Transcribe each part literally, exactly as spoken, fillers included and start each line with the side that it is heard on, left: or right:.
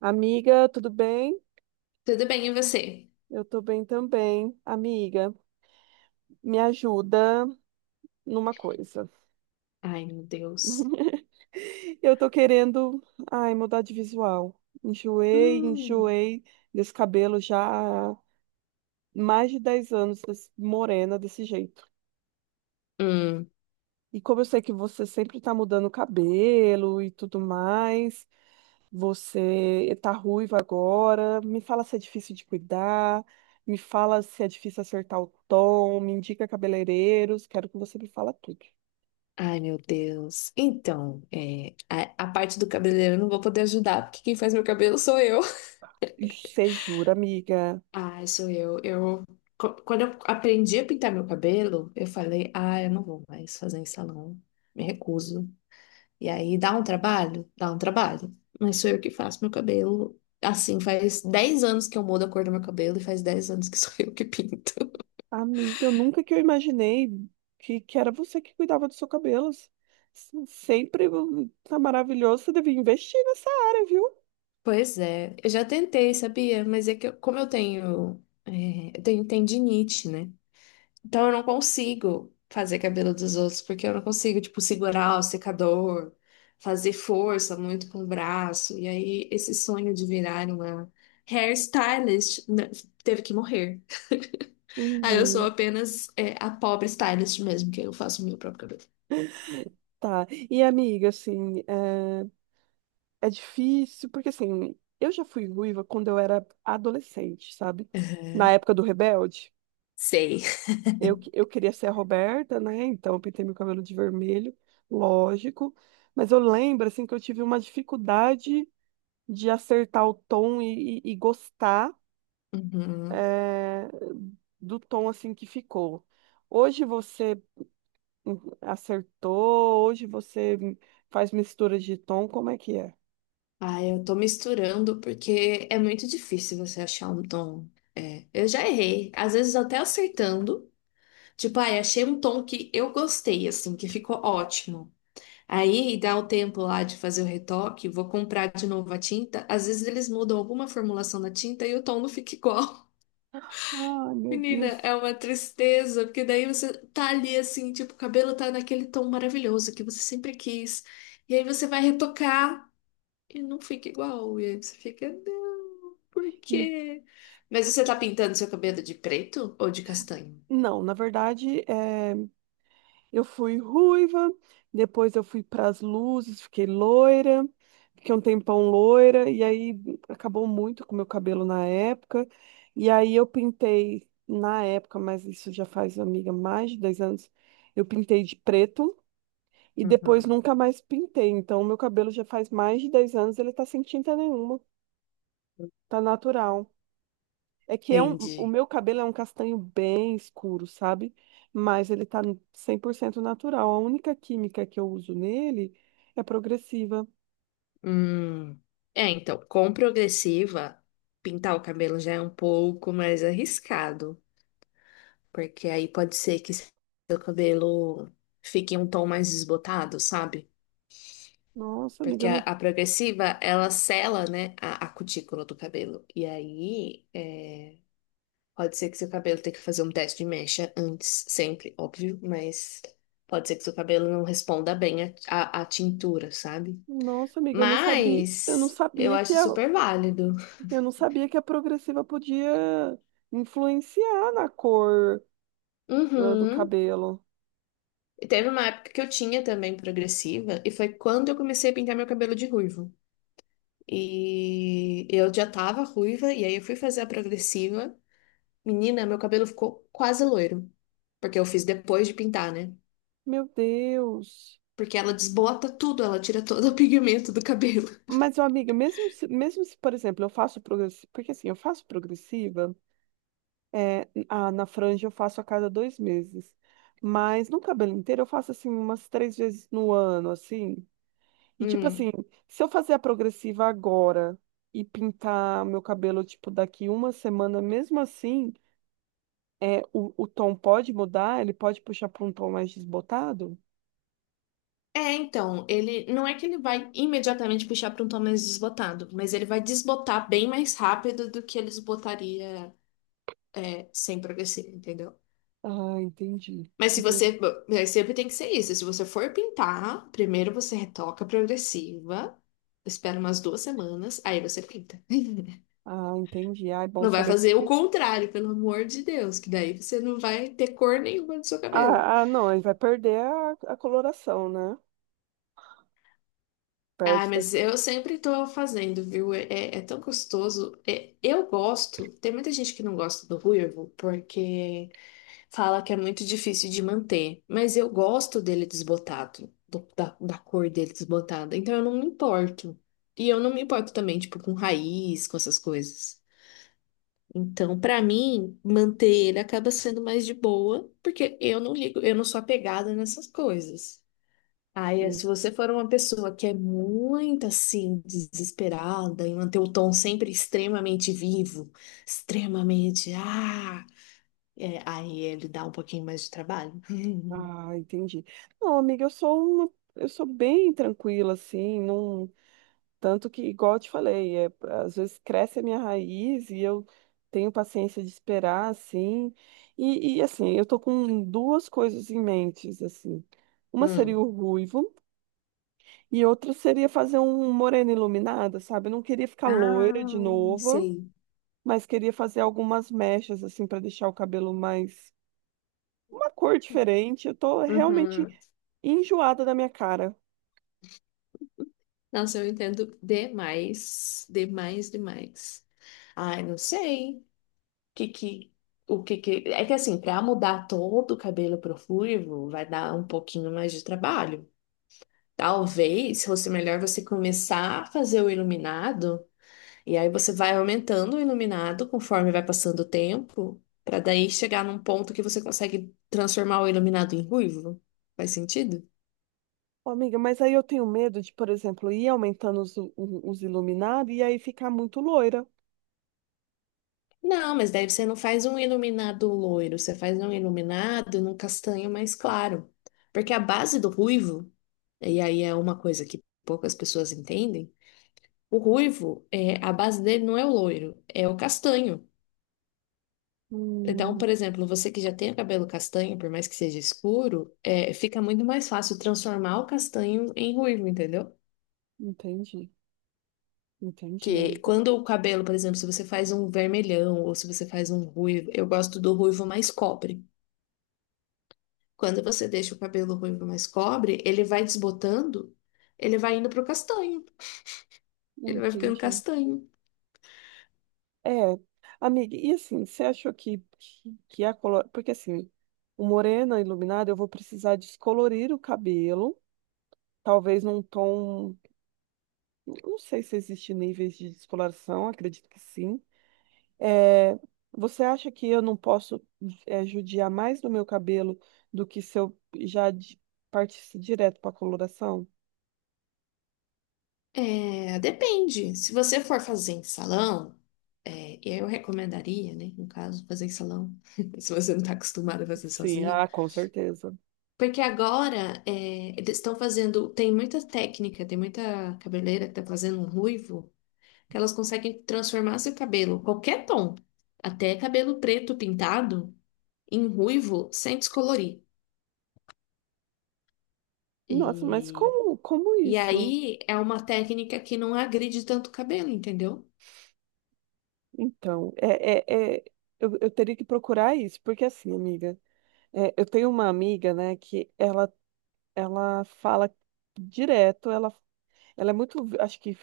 right: Amiga, tudo bem?
left: Tudo bem, e você?
right: Eu tô bem também. Amiga, me ajuda numa coisa.
left: Ai, meu Deus.
right: Eu tô querendo, ai, mudar de visual. Enjoei,
left: Hum,
right: enjoei desse cabelo já há mais de dez anos, desse- morena desse jeito.
left: hum.
right: E como eu sei que você sempre tá mudando o cabelo e tudo mais, você tá ruiva agora, me fala se é difícil de cuidar, me fala se é difícil acertar o tom, me indica cabeleireiros, quero que você me fala tudo.
left: Ai, meu Deus. Então, é, a, a parte do cabeleireiro eu não vou poder ajudar, porque quem faz meu cabelo sou eu.
right: Ixi, você jura, amiga?
left: Ai, sou eu. Eu, co- quando eu aprendi a pintar meu cabelo, eu falei, ah, eu não vou mais fazer em salão, me recuso. E aí, dá um trabalho? Dá um trabalho. Mas sou eu que faço meu cabelo. Assim, faz dez anos que eu mudo a cor do meu cabelo e faz dez anos que sou eu que pinto.
right: Amiga, eu nunca que eu imaginei que, que era você que cuidava dos seus cabelos. Se- Sempre hum, tá maravilhoso, você devia investir nessa área, viu?
left: Pois é, eu já tentei, sabia? Mas é que eu- como eu tenho, é, eu tenho tendinite, né? Então eu não consigo fazer cabelo dos outros, porque eu não consigo, tipo, segurar o secador, fazer força muito com o braço. E aí esse sonho de virar uma hairstylist, né, teve que morrer. Aí eu sou
right: Uhum,
left: apenas, é, a pobre stylist mesmo, que eu faço o meu próprio cabelo.
right: tá. E amiga, assim, eh, é difícil, porque assim, eu já fui ruiva quando eu era adolescente, sabe? Na
left: Aham.
right: época do Rebelde,
left: Sei.
right: eu, que- eu queria ser a Roberta, né? Então eu pintei meu cabelo de vermelho, lógico. Mas eu lembro, assim, que eu tive uma dificuldade de acertar o tom e, e- e gostar,
left: Uhum.
right: eh, do tom, assim, que ficou. Hoje você hum, acertou, hoje você hum, faz mistura de tom, como é que é?
left: Ah, eu tô misturando porque é muito difícil você achar um tom. É, eu já errei, às vezes até acertando. Tipo, ai, achei um tom que eu gostei, assim, que ficou ótimo. Aí dá o tempo lá de fazer o retoque, vou comprar de novo a tinta. Às vezes eles mudam alguma formulação da tinta e o tom não fica igual.
right: Ai, meu
left: Menina,
right: Deus.
left: é uma tristeza, porque daí você tá ali assim, tipo, o cabelo tá naquele tom maravilhoso que você sempre quis. E aí você vai retocar. E não fica igual. E aí você fica, não, por quê? Mas você tá pintando seu cabelo de preto ou de castanho?
right: Não, na verdade, eh, eu fui ruiva, depois eu fui para as luzes, fiquei loira, fiquei um tempão loira, e aí acabou muito com o meu cabelo na época. E aí eu pintei, na época, mas isso já faz, amiga, mais de dez anos, eu pintei de preto e depois
left: Uhum.
right: nunca mais pintei. Então, o meu cabelo já faz mais de dez anos, ele tá sem tinta nenhuma, tá natural. É que é um, o
left: Entendi.
right: meu cabelo é um castanho bem escuro, sabe? Mas ele tá cem por cento natural. A única química que eu uso nele é progressiva.
left: Hum. É, então, com progressiva, pintar o cabelo já é um pouco mais arriscado, porque aí pode ser que seu cabelo fique um tom mais desbotado, sabe?
right: Nossa, amiga,
left: Porque
right: eu
left: a,
right: não,
left: a progressiva, ela sela, né, a, a cutícula do cabelo. E aí, é, pode ser que seu cabelo tenha que fazer um teste de mecha antes, sempre, óbvio, mas pode ser que seu cabelo não responda bem à à- à tintura, sabe?
right: nossa, amiga, eu não sabia, eu não
left: Mas eu
right: sabia que
left: acho
right: a,
left: super válido.
right: eu não sabia que a progressiva podia influenciar na cor ah, do
left: Uhum.
right: cabelo.
left: E teve uma época que eu tinha também progressiva, e foi quando eu comecei a pintar meu cabelo de ruivo. E eu já tava ruiva, e aí eu fui fazer a progressiva. Menina, meu cabelo ficou quase loiro, porque eu fiz depois de pintar, né?
right: Meu Deus.
left: Porque ela desbota tudo, ela tira todo o pigmento do cabelo.
right: Mas, ó, amiga, mesmo se, mesmo se, por exemplo, eu faço progressiva, porque assim, eu faço progressiva. É, a- na franja eu faço a cada dois meses. Mas no cabelo inteiro eu faço assim umas três vezes no ano, assim. E tipo assim,
left: Hum.
right: se eu fazer a progressiva agora e pintar meu cabelo, tipo, daqui uma semana, mesmo assim, é, o, o tom pode mudar? Ele pode puxar para um tom mais desbotado?
left: É, então, ele não é que ele vai imediatamente puxar para um tom mais desbotado, mas ele vai desbotar bem mais rápido do que ele desbotaria é, sem progressir, entendeu?
right: Ah, entendi.
left: Mas se
right: Uhum.
left: você, mas sempre tem que ser isso. Se você for pintar, primeiro você retoca a progressiva, espera umas duas semanas, aí você pinta.
right: Ah, entendi. Ah, é bom
left: Não vai
right: saber.
left: fazer o
right: porque-
left: contrário, pelo amor de Deus, que daí você não vai ter cor nenhuma no seu cabelo.
right: Ah, ah, não, ele vai perder a, a coloração, né?
left: Ah,
right: Perde.
left: mas eu sempre tô fazendo, viu? É, é é tão gostoso. É, eu gosto. Tem muita gente que não gosta do ruivo porque fala que é muito difícil de manter. Mas eu gosto dele desbotado, do- da, da cor dele desbotada. Então eu não me importo. E eu não me importo também, tipo, com raiz, com essas coisas. Então, pra mim, manter ele acaba sendo mais de boa, porque eu não ligo, eu não sou apegada nessas coisas. Aí, se você for uma pessoa que é muito assim, desesperada e manter o tom sempre extremamente vivo, extremamente, ah, é, aí ele dá um pouquinho mais de trabalho.
right: Ah, entendi. Não, amiga, eu sou uma, eu sou bem tranquila, assim, não, tanto que, igual eu te falei, é, às vezes cresce a minha raiz e eu tenho paciência de esperar, assim, e, e, assim, eu tô com duas coisas em mente, assim, uma seria o
left: Hum.
right: ruivo e outra seria fazer um morena iluminada, sabe? Eu não queria ficar loira
left: Ah,
right: de novo,
left: sei.
right: mas queria fazer algumas mechas, assim, para deixar o cabelo mais, uma cor diferente, eu tô realmente
left: Uhum.
right: enjoada da minha cara.
left: Nossa, eu entendo demais, demais, demais. Ai, não sei. Que que, o que que... É que assim, para mudar todo o cabelo pro ruivo, vai dar um pouquinho mais de trabalho. Talvez fosse melhor você começar a fazer o iluminado, e aí você vai aumentando o iluminado conforme vai passando o tempo, para daí chegar num ponto que você consegue transformar o iluminado em ruivo. Faz sentido?
right: Ô, amiga, mas aí eu tenho medo de, por exemplo, ir aumentando os, o- os iluminados e aí ficar muito loira.
left: Não, mas daí você não faz um iluminado loiro, você faz um iluminado num castanho mais claro. Porque a base do ruivo, e aí é uma coisa que poucas pessoas entendem, o ruivo, é, a base dele não é o loiro, é o castanho. Então, por
right: Hum,
left: exemplo, você que já tem o cabelo castanho, por mais que seja escuro, é, fica muito mais fácil transformar o castanho em ruivo, entendeu?
right: entendi. Entendi,
left: Que
right: amiga.
left: quando o cabelo, por exemplo, se você faz um vermelhão ou se você faz um ruivo, eu gosto do ruivo mais cobre. Quando você deixa o cabelo ruivo mais cobre, ele vai desbotando, ele vai indo pro castanho, ele vai ficando
right: Entendi.
left: castanho.
right: É, amiga, e assim, você achou que, que, que a color... Porque assim, o morena iluminada, eu vou precisar descolorir o cabelo, talvez num tom... Não sei se existe níveis de descoloração, acredito que sim. É, você acha que eu não posso é, judiar mais do meu cabelo do que se eu já di- partisse direto para coloração?
left: É, depende. Se você for fazer em salão, é, eu recomendaria, né, no caso, fazer em salão, se você não está acostumada a fazer
right: Sim,
left: sozinha.
right: ah, com certeza.
left: Porque agora é, eles estão fazendo. Tem muita técnica, tem muita cabeleireira que tá fazendo um ruivo, que elas conseguem transformar seu cabelo, qualquer tom, até cabelo preto pintado, em ruivo sem descolorir.
right: Nossa, mas
left: E,
right: como, como
left: e
right: isso?
left: aí é uma técnica que não agride tanto o cabelo, entendeu?
right: Então, é, é, é, eu, eu teria que procurar isso, porque assim, amiga, é, eu tenho uma amiga, né, que ela, ela fala direto, ela ela é muito, acho que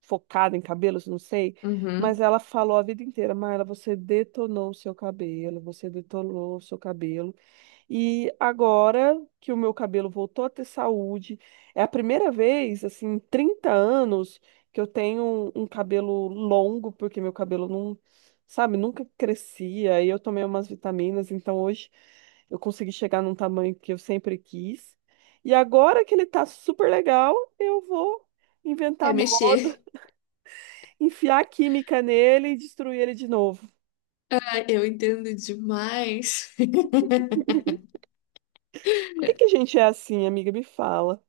right: focada em cabelos, não sei, mas
left: Uhum.
right: ela falou a vida inteira, Mayra, você detonou o seu cabelo, você detonou o seu cabelo. E agora que o meu cabelo voltou a ter saúde, é a primeira vez, assim, em trinta anos que eu tenho um um cabelo longo, porque meu cabelo não, sabe, nunca crescia. E eu tomei umas vitaminas, então hoje eu consegui chegar num tamanho que eu sempre quis. E agora que ele tá super legal, eu vou
left: É
right: inventar moda,
left: mexer.
right: enfiar química nele e destruir ele de novo.
left: Ah, eu entendo demais.
right: Por que que a gente é assim, amiga? Me fala.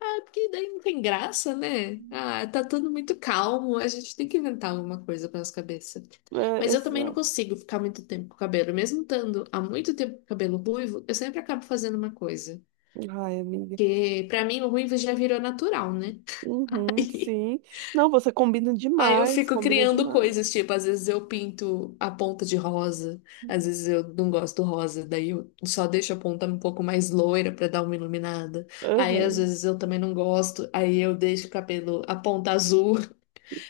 left: Ah, é porque daí não tem graça, né? Ah, tá tudo muito calmo, a gente tem que inventar alguma coisa para nossa cabeça.
right: É,
left: Mas eu também não
right: exato.
left: consigo ficar muito tempo com o cabelo, mesmo estando há muito tempo com o cabelo ruivo, eu sempre acabo fazendo uma coisa.
right: Ai, amiga.
left: Porque pra mim o ruivo já virou natural, né?
right: Uhum, sim. Não, você combina
left: Aí eu
right: demais,
left: fico
right: combina
left: criando
right: demais.
left: coisas, tipo, às vezes eu pinto a ponta de rosa, às vezes eu não gosto do rosa, daí eu só deixo a ponta um pouco mais loira pra dar uma iluminada. Aí às
right: Aham.
left: vezes eu também não gosto, aí eu deixo o cabelo a ponta azul.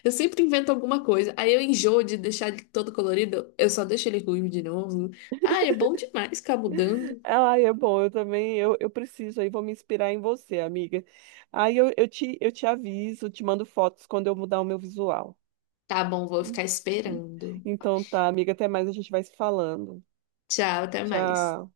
left: Eu sempre invento alguma coisa. Aí eu enjoo de deixar ele todo colorido, eu só deixo ele ruivo de novo. Ah, é bom demais ficar mudando.
right: Ai, é bom, eu também, eu, eu preciso aí, vou me inspirar em você, amiga. Aí eu, eu te, eu te aviso, te mando fotos quando eu mudar o meu visual.
left: Tá bom, vou
right: Hum,
left: ficar
right: sim.
left: esperando.
right: Então tá, amiga, até mais, a gente vai se falando.
left: Tchau, até mais.
right: Tchau.